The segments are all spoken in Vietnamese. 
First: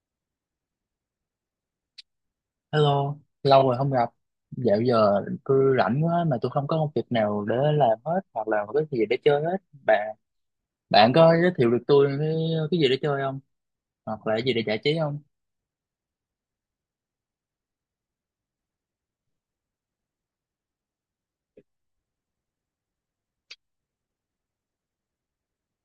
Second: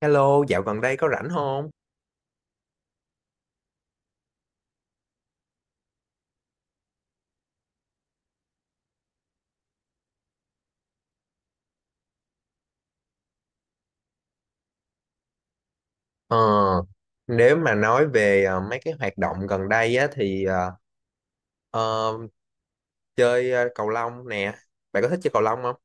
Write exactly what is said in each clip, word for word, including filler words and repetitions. Hello, dạo gần đây có rảnh không? Hello, lâu rồi không gặp. Dạo giờ tôi rảnh quá mà tôi không có công việc nào để làm hết hoặc là có cái gì để chơi hết. Bạn bạn có giới thiệu được tôi cái, cái gì để chơi không? Hoặc là cái gì để giải trí không? Ờ, Nếu mà nói về ờ, mấy cái hoạt động gần đây á thì ờ, ờ, chơi ờ, cầu lông nè. Bạn có thích chơi cầu lông không?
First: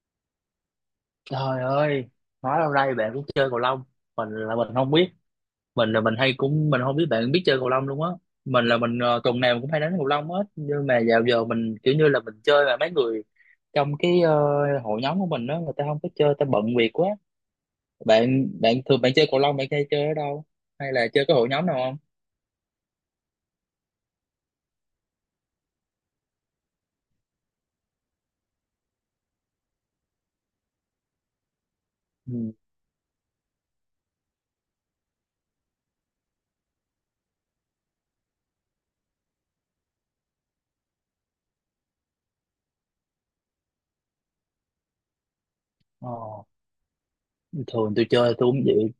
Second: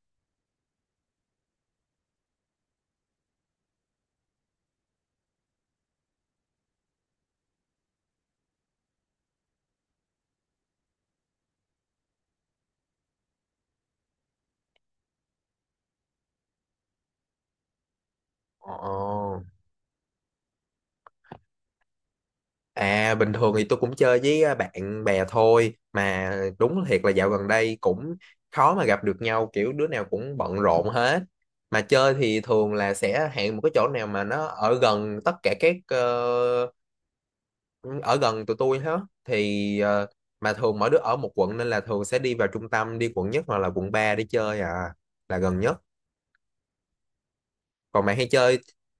Trời ơi, nói lâu nay bạn cũng chơi cầu lông. Mình là mình không biết. Mình là mình hay cũng mình không biết bạn biết chơi cầu lông luôn á. Mình là mình ờ, tuần nào cũng hay đánh cầu lông hết. Nhưng mà dạo giờ mình kiểu như là mình chơi mà mấy người trong cái ờ, hội nhóm của mình đó người ta không có chơi, ta bận việc quá. Bạn bạn thường bạn chơi Ồ. cầu lông, bạn hay chơi ở đâu, hay là chơi cái hội nhóm nào không? À, bình thường thì tôi cũng chơi với ờ, bạn bè thôi. Mà đúng thiệt là dạo gần đây cũng khó mà gặp được nhau, kiểu đứa nào cũng bận rộn hết. Mà chơi thì Ừ. thường là sẽ hẹn một cái chỗ nào mà nó ở gần tất cả các ờ, ừ, ở gần tụi tôi hết thì ờ, mà thường mỗi đứa ở một quận nên là thường sẽ đi vào trung tâm, đi quận nhất hoặc là quận ba để chơi à, là gần nhất. Ờ. Thường Còn tôi bạn hay chơi tôi chơi cũng vậy.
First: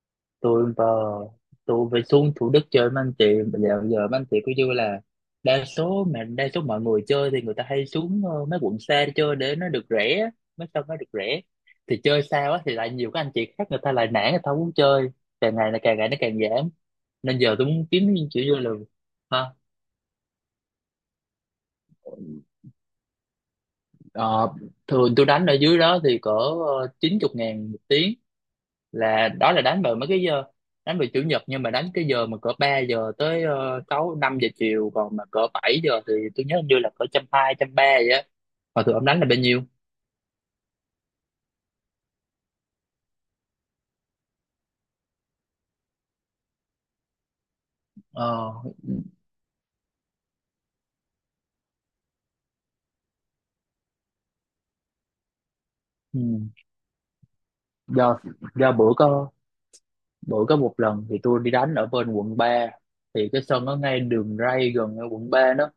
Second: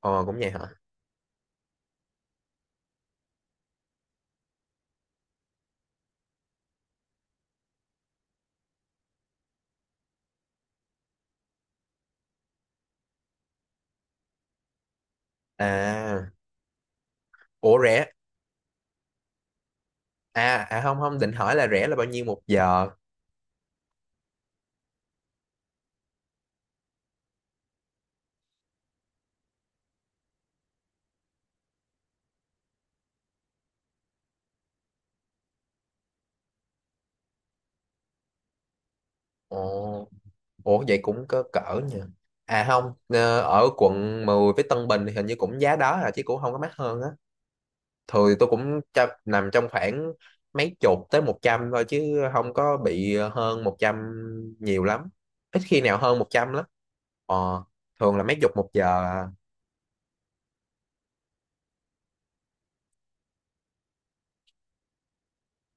ờ cũng vậy hả? Tôi vào, tôi phải xuống Thủ Đức chơi với anh chị. Bây giờ giờ mấy anh chị cứ như là đa số mà đa số mọi người chơi thì người ta hay xuống ờ, mấy quận xa để chơi để nó được rẻ, mấy sân nó được rẻ, thì chơi xa quá thì lại nhiều các anh chị khác người ta lại nản, người ta không muốn chơi. Càng ngày là càng ngày nó À, càng giảm, nên giờ tôi ủa muốn rẻ? kiếm những kiểu như là. Hả? À à, không không định hỏi là rẻ là bao nhiêu một giờ. Ờ, Thường tôi đánh ở dưới đó thì cỡ ờ, chín chục ngàn một tiếng, là đó là đánh vào mấy cái giờ, đánh vào chủ nhật, nhưng mà đánh cái giờ mà cỡ ba giờ tới ờ, sáu năm giờ chiều, còn mà cỡ bảy giờ thì tôi nhớ hình như là cỡ trăm hai trăm ba vậy á. Mà thường ông đánh là bao Ồ, nhiêu? ủa vậy cũng có cỡ nha. À không ờ, Ở quận mười với Tân Bình thì hình như cũng giá đó à, chứ cũng không có mắc hơn. Thường tôi Ờ, cũng cho- nằm trong khoảng mấy chục tới một trăm thôi, chứ không có bị hơn một trăm nhiều lắm. Ít khi nào hơn ừ, một trăm lắm. ờ, Thường do là mấy chục một do giờ bữa à. có bữa có một lần thì tôi đi đánh ở bên quận ba, thì cái sân nó ngay đường ray gần ở quận ba đó.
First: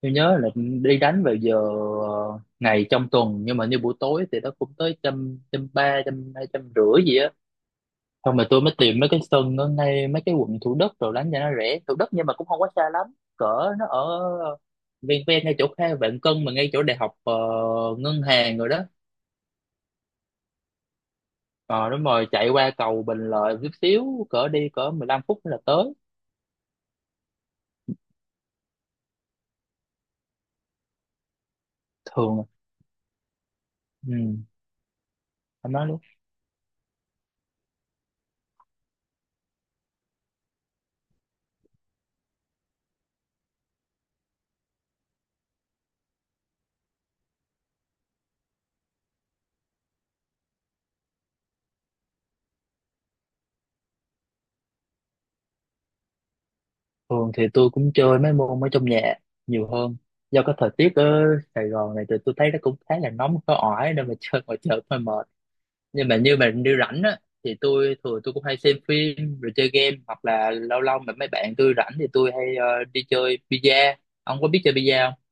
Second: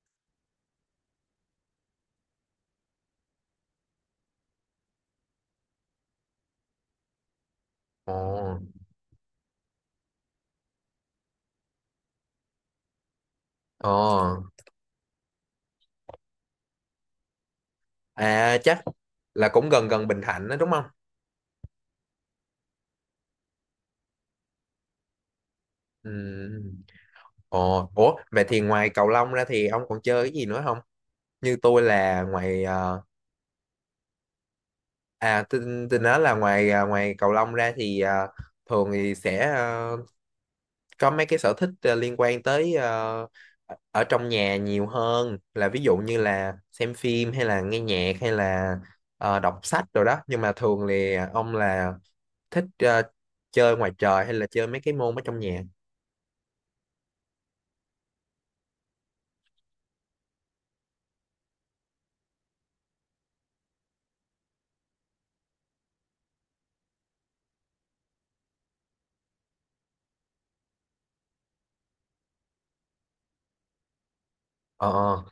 Tôi nhớ là đi đánh vào giờ ờ, ngày trong tuần nhưng mà như buổi tối thì nó cũng tới trăm trăm ba trăm hai trăm rưỡi gì á. ờ, Xong rồi tôi mới tìm mấy cái sân ở ngay mấy cái quận Thủ Đức rồi đánh cho nó rẻ, Thủ Đức nhưng mà cũng không quá xa lắm, cỡ nó ờ. ở ven ven ngay chỗ Kha Vạn Cân, mà ngay chỗ đại học ờ, ngân À hàng rồi đó. chắc là cũng gần gần Bình Thạnh đó đúng không? Ờ đúng rồi, chạy qua cầu Bình Lợi chút xíu, cỡ đi cỡ mười lăm phút là tới. Ừ. Ờ. Ủa vậy thì ngoài cầu lông ra thì ông còn chơi cái gì nữa không? Như tôi là Thường, ngoài ờ, ừ, à tôi, anh nói. tôi nói là ngoài à, ngoài cầu lông ra thì à, thường thì sẽ ờ, có mấy cái sở thích ờ, liên quan tới ờ, ở trong nhà nhiều hơn, là ví dụ như là xem phim hay là nghe nhạc hay là ờ, đọc sách rồi đó. Nhưng mà thường thì ông là thích ờ, chơi ngoài trời hay là chơi mấy cái môn ở trong nhà? Thường thì tôi cũng chơi mấy môn ở trong nhà nhiều hơn. Do cái thời tiết ở Sài Gòn này thì tôi thấy nó cũng khá là nóng có ỏi nên mà chơi ngoài trời hơi mệt. Nhưng mà như mà đi rảnh á thì tôi thường tôi cũng hay xem phim rồi chơi game, hoặc là lâu lâu mà mấy bạn tôi rảnh thì tôi hay ờ, đi chơi bida. Ông có biết chơi ờ bida không? ờ.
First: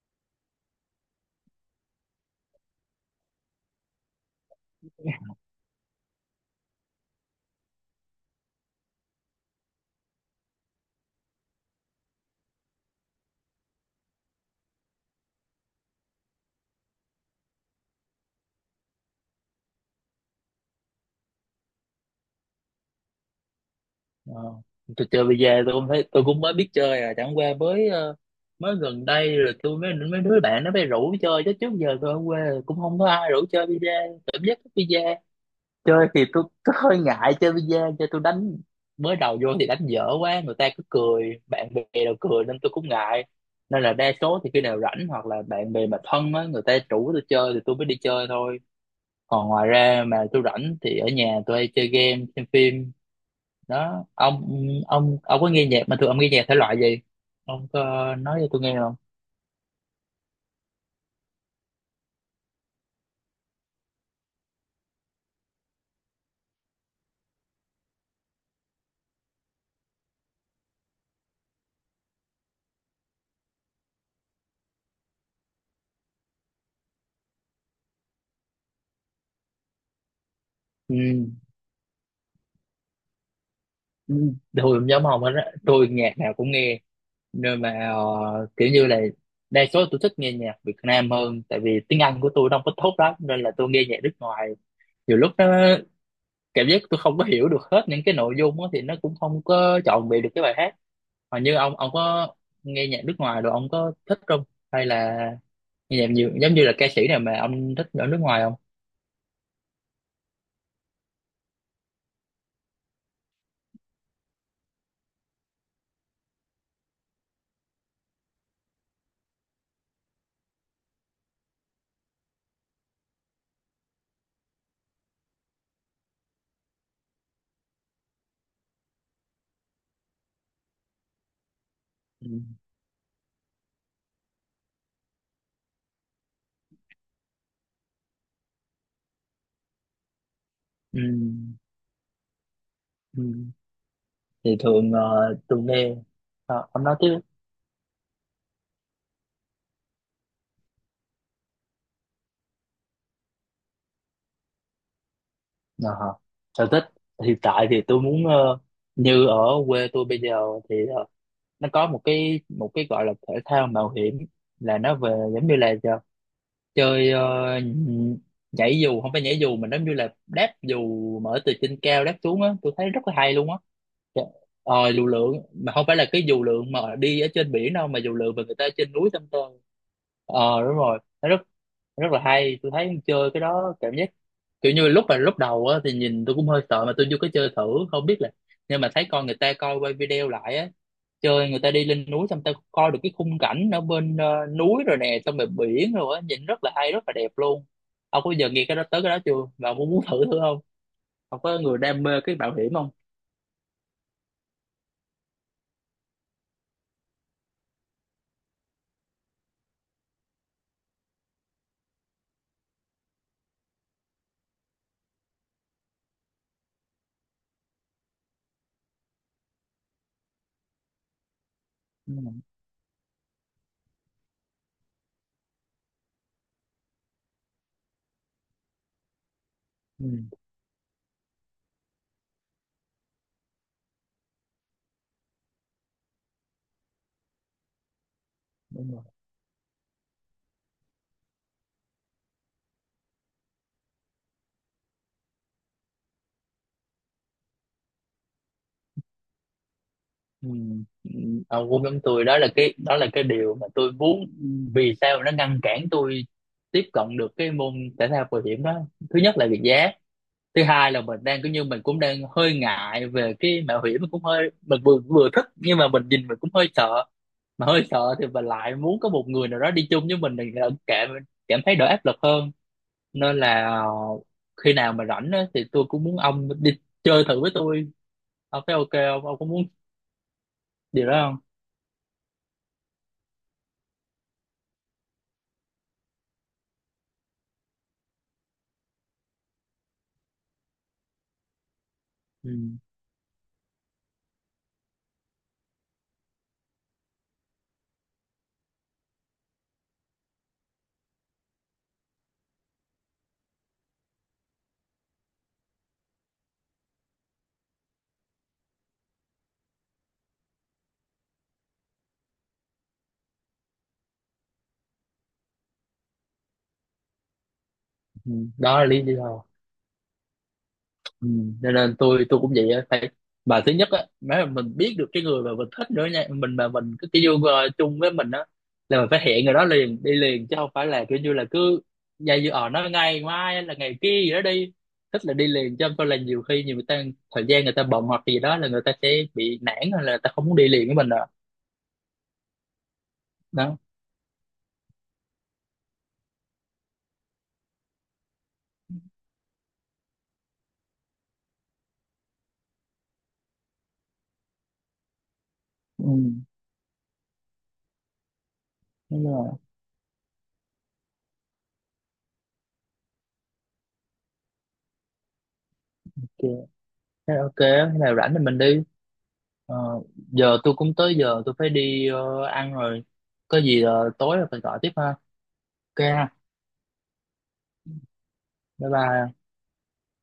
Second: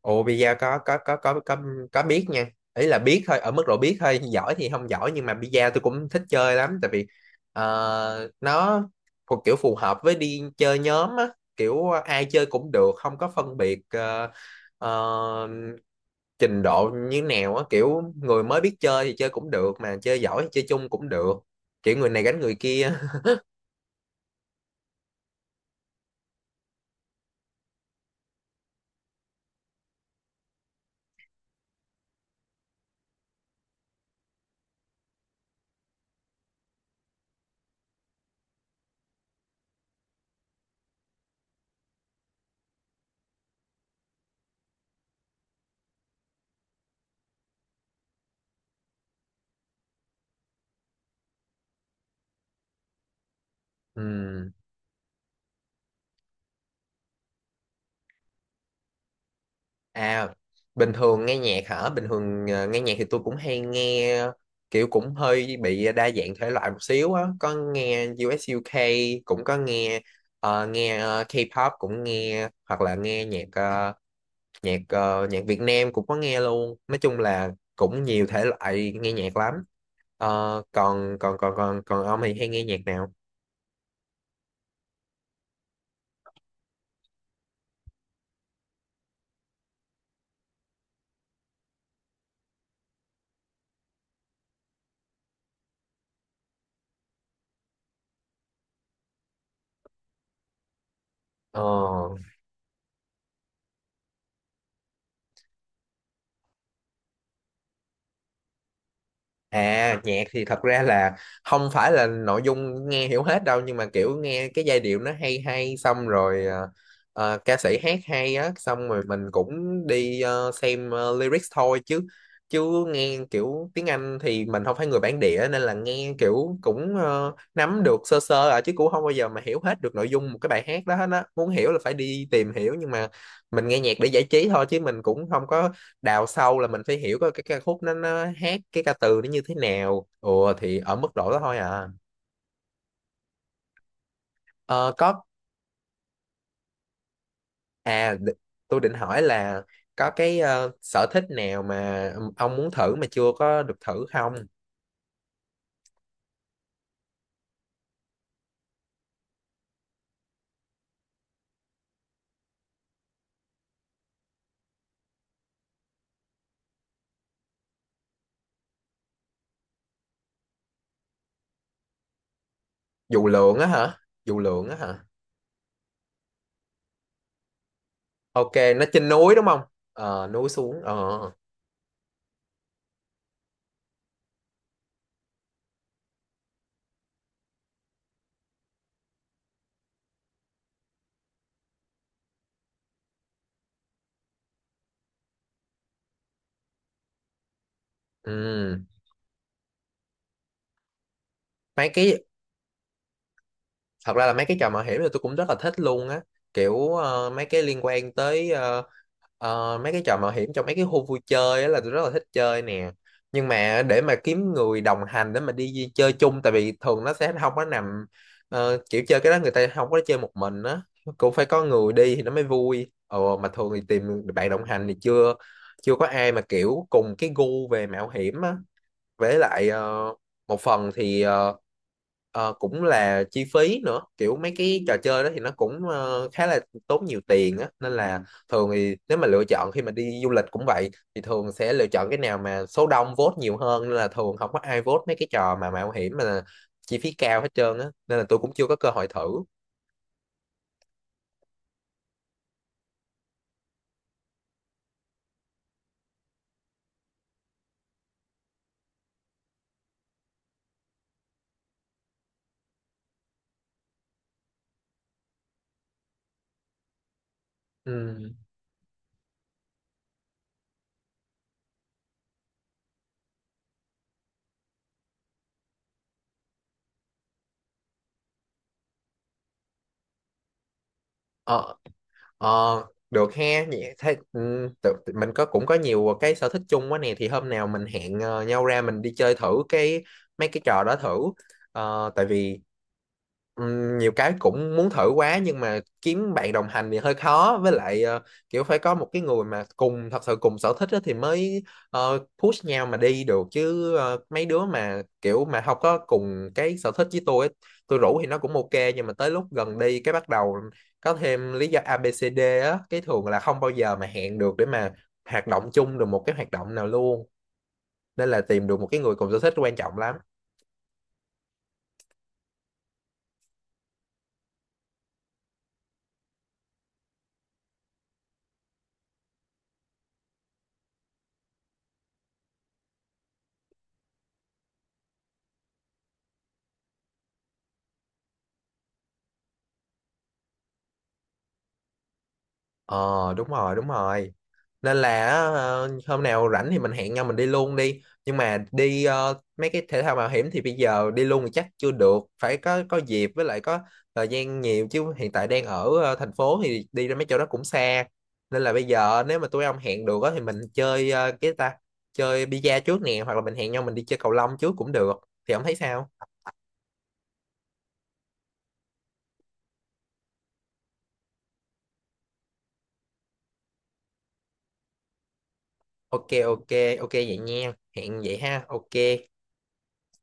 Ồ pizza, có có có có có có biết nha. Ý là biết thôi, ở mức độ biết thôi, giỏi thì không giỏi, nhưng mà pizza tôi cũng thích chơi lắm, tại vì ờ, nó thuộc kiểu phù hợp với đi chơi nhóm á, kiểu ờ, ai chơi cũng được, không có phân biệt ờ, ờ, trình độ như nào á, kiểu người mới biết chơi thì chơi cũng được, mà chơi giỏi thì chơi chung cũng được. Kiểu người này gánh người kia. Ờ, tôi chơi bây tôi cũng thấy tôi cũng mới biết chơi à, chẳng qua mới ờ, mới gần đây rồi tôi mới mấy đứa bạn nó mới rủ chơi, chứ trước giờ tôi ở quê cũng không có ai rủ chơi bida, cảm giác thích bida. Chơi thì tôi, tôi hơi ngại chơi bi-a, chơi tôi đánh mới đầu vô thì đánh dở quá, người ta cứ cười, bạn bè đều cười nên tôi cũng ngại. Nên là đa số thì khi nào rảnh hoặc là bạn bè mà thân á người ta rủ tôi chơi thì tôi mới đi chơi thôi, còn ngoài ra mà tôi rảnh thì ở nhà tôi hay chơi game xem phim đó ông. Ừ. Ông ông có nghe nhạc, mà thường ông nghe nhạc thể loại gì, ông có nói cho tôi nghe không? À, bình thường nghe nhạc hả? Bình thường ờ, nghe nhạc thì tôi cũng hay nghe kiểu cũng hơi bị đa dạng thể loại một xíu á. Có nghe u ét u UK, cũng có nghe ờ, nghe ờ, K-pop cũng nghe, hoặc là nghe nhạc ờ, nhạc ờ, nhạc Việt Nam cũng có nghe luôn. Nói chung là cũng nhiều thể loại nghe nhạc lắm. Ờ, Ừ, còn còn còn còn còn ông thì hay nghe nhạc nào? ừ. Tôi cũng giống ông hết á, tôi nhạc nào cũng nghe, nên mà ờ, kiểu như là đa số tôi thích nghe nhạc Việt Nam hơn, tại vì tiếng Anh của tôi không có tốt lắm, nên là tôi nghe nhạc nước ngoài nhiều lúc nó cảm giác tôi không có hiểu được hết những cái nội dung đó, thì nó cũng không có trọn vẹn được cái bài hát. Mà như Ờ. ông ông có nghe nhạc nước ngoài rồi ông có thích không, hay là nghe nhạc nhiều giống như là ca sĩ nào mà ông thích ở nước ngoài không? À nhạc thì thật ra là không phải là nội dung nghe hiểu hết đâu, nhưng mà kiểu nghe cái giai điệu nó hay hay, xong rồi ờ, ờ, ca sĩ hát hay á, xong rồi mình cũng đi ờ, xem ờ, lyrics thôi. Chứ Chứ nghe kiểu tiếng Anh thì mình không phải người bản địa, nên là nghe kiểu cũng ờ, nắm được sơ sơ à, chứ cũng không bao giờ mà hiểu hết được nội dung một cái bài hát đó hết á, muốn hiểu là phải đi Ừ. tìm hiểu. Nhưng mà mình nghe nhạc để giải trí thôi, chứ mình cũng không có đào sâu là mình phải hiểu cái cái ca khúc nó nó hát cái ca từ nó như thế nào, ủa, thì ở Ừ. mức độ đó thôi à. Ừ. Thì ờ, thường có. ờ, tôi nghe. Ờ, ông nói tiếp. à đ- tôi định hỏi là có cái ờ, sở thích nào mà ông muốn thử mà chưa có được thử không? Ờ hả. Sở thích hiện tại thì tôi muốn ờ, như ở quê tôi bây giờ thì ờ, nó có một cái một cái gọi là thể thao mạo hiểm, là nó về giống như là giờ chơi ờ, nhảy dù, không phải nhảy dù mà giống như là đáp dù, mở từ trên cao đáp xuống á, tôi thấy rất là Dù hay luôn á. lượn á hả? Trời, Dù lượn á ờ hả? dù lượn, mà không phải là cái dù lượn mà đi ở trên biển đâu, mà dù lượn mà Ok, người ta nó trên trên núi tâm núi tơ. đúng không? Ờ núi Ờ đúng xuống, ờ rồi, nó rất rất là hay, tôi thấy chơi cái đó cảm giác kiểu như lúc mà lúc đầu á thì nhìn tôi cũng hơi sợ, mà tôi vô cái chơi thử không biết là, nhưng mà thấy con người ta coi quay video lại á, chơi người ta đi lên núi xong ta coi được cái khung cảnh ở bên ờ, núi rồi nè, xong rồi biển rồi á, nhìn rất là hay rất là đẹp luôn. Ông có giờ nghe cái ừ. đó tới cái đó chưa, và ông có muốn thử thử không? Ông có người mấy đam mê cái cái bảo hiểm không? Thật ra là mấy cái trò mạo hiểm thì tôi cũng rất là thích luôn á, kiểu ờ, mấy cái liên quan tới ờ, ờ, mấy cái trò mạo hiểm trong mấy cái khu vui chơi á là tôi rất là thích chơi nè. Nhưng mà để mà kiếm người đồng hành để mà đi di- chơi chung, tại vì thường nó sẽ không có nằm ờ, kiểu chơi cái đó người ta không có chơi một mình á, cũng phải có người Ừ, đi thì nó mới vui. Ồ mà thường thì tìm bạn đồng hành thì chưa chưa có ai mà kiểu cùng cái gu về mạo hiểm á. Với lại ờ, ừ, một phần thì ờ, ờ, cũng là chi phí nữa, kiểu mấy cái trò chơi đó thì nó cũng ờ, khá là tốn nhiều tiền á, nên là thường đúng thì rồi. nếu mà lựa chọn khi mà đi du lịch cũng vậy, thì thường sẽ lựa chọn cái nào mà số đông vote nhiều hơn, nên là thường không có ai vote mấy cái trò mà mạo hiểm mà chi phí cao hết trơn á, nên là tôi cũng chưa có cơ hội thử. Ừ. Ừ. Ông cũng giống tôi đó, là cái đó là cái điều mà tôi muốn. Vì sao nó ngăn cản tôi tiếp cận được cái môn thể thao bảo hiểm đó? Thứ nhất là về giá, thứ hai là mình đang cũng như mình cũng đang hơi ngại về cái mạo hiểm, mình cũng hơi mình vừa vừa thích nhưng mà mình nhìn mình cũng hơi sợ, mà hơi sợ thì Ừ. mình lại muốn có một người nào đó đi chung với mình thì lại cảm cảm thấy đỡ áp lực hơn, nên là ờ, khi nào mà rảnh á, thì tôi cũng muốn ông đi chơi thử với tôi. Ông thấy ok không, ông có muốn điều đó không? Ờ, Ờ, được he, vậy thế ừ, tự, tự- mình có cũng có nhiều cái sở thích chung quá nè, thì hôm nào mình hẹn ờ, nhau ra mình đi chơi thử cái mấy cái trò đó thử. Ờ, tại Ừ. vì ừm, nhiều cái cũng muốn thử quá, nhưng mà kiếm bạn đồng hành thì hơi khó. Với lại ờ, kiểu phải có một cái người mà cùng thật sự cùng sở thích á thì mới ờ, push nhau mà đi được. Chứ ờ, mấy đứa mà kiểu mà không có cùng cái sở thích với tôi ấy, tôi rủ thì nó cũng ok, nhưng mà tới lúc gần đi cái bắt đầu có thêm lý do a ABCD á, cái thường là không bao giờ mà hẹn được để mà hoạt động chung được một cái hoạt động nào luôn. Nên Ừ. là tìm Đó được là một cái lý người cùng sở do. thích quan trọng lắm. Ừ, cho nên tôi tôi cũng vậy á, phải mà thứ nhất á nếu mà mình biết được cái người mà mình thích nữa nha, mình mà mình cái cái yêu ờ, chung với mình á, là mình phải hẹn người đó liền đi liền, chứ không phải là kiểu như là cứ dây dưa ở nó ngày mai hay là ngày kia gì đó đi, thích là đi liền, chứ không phải là nhiều khi nhiều người ta thời gian người ta bận hoặc gì đó là người ta sẽ bị nản hay là người ta không muốn đi liền với mình rồi. Ờ đúng rồi, Đó, đúng rồi. Nên là ờ, hôm nào rảnh thì mình hẹn nhau mình đi luôn đi. Nhưng mà đi ờ, mấy cái thể thao mạo hiểm thì bây giờ đi luôn thì chắc chưa được, phải có có dịp với lại có thời gian nhiều, chứ hiện tại đang ở ừ, ờ, thành phố thì đi ra mấy chỗ đó cũng xa. Nên là bây thế giờ là nếu mà tụi ông hẹn được á, thì mình chơi ờ, cái ta chơi bida trước nè, hoặc là mình hẹn nhau mình đi chơi cầu lông trước cũng được. Thì ông thấy sao? ok thế là ok, thế là rảnh thì mình đi. Ờ, giờ tôi cũng tới giờ tôi phải đi ờ, ăn rồi, có gì ờ, tối rồi mình gọi tiếp ha. Ok Ok, ha. ok. Ok vậy nha, hẹn vậy ha, Bye ok. bye.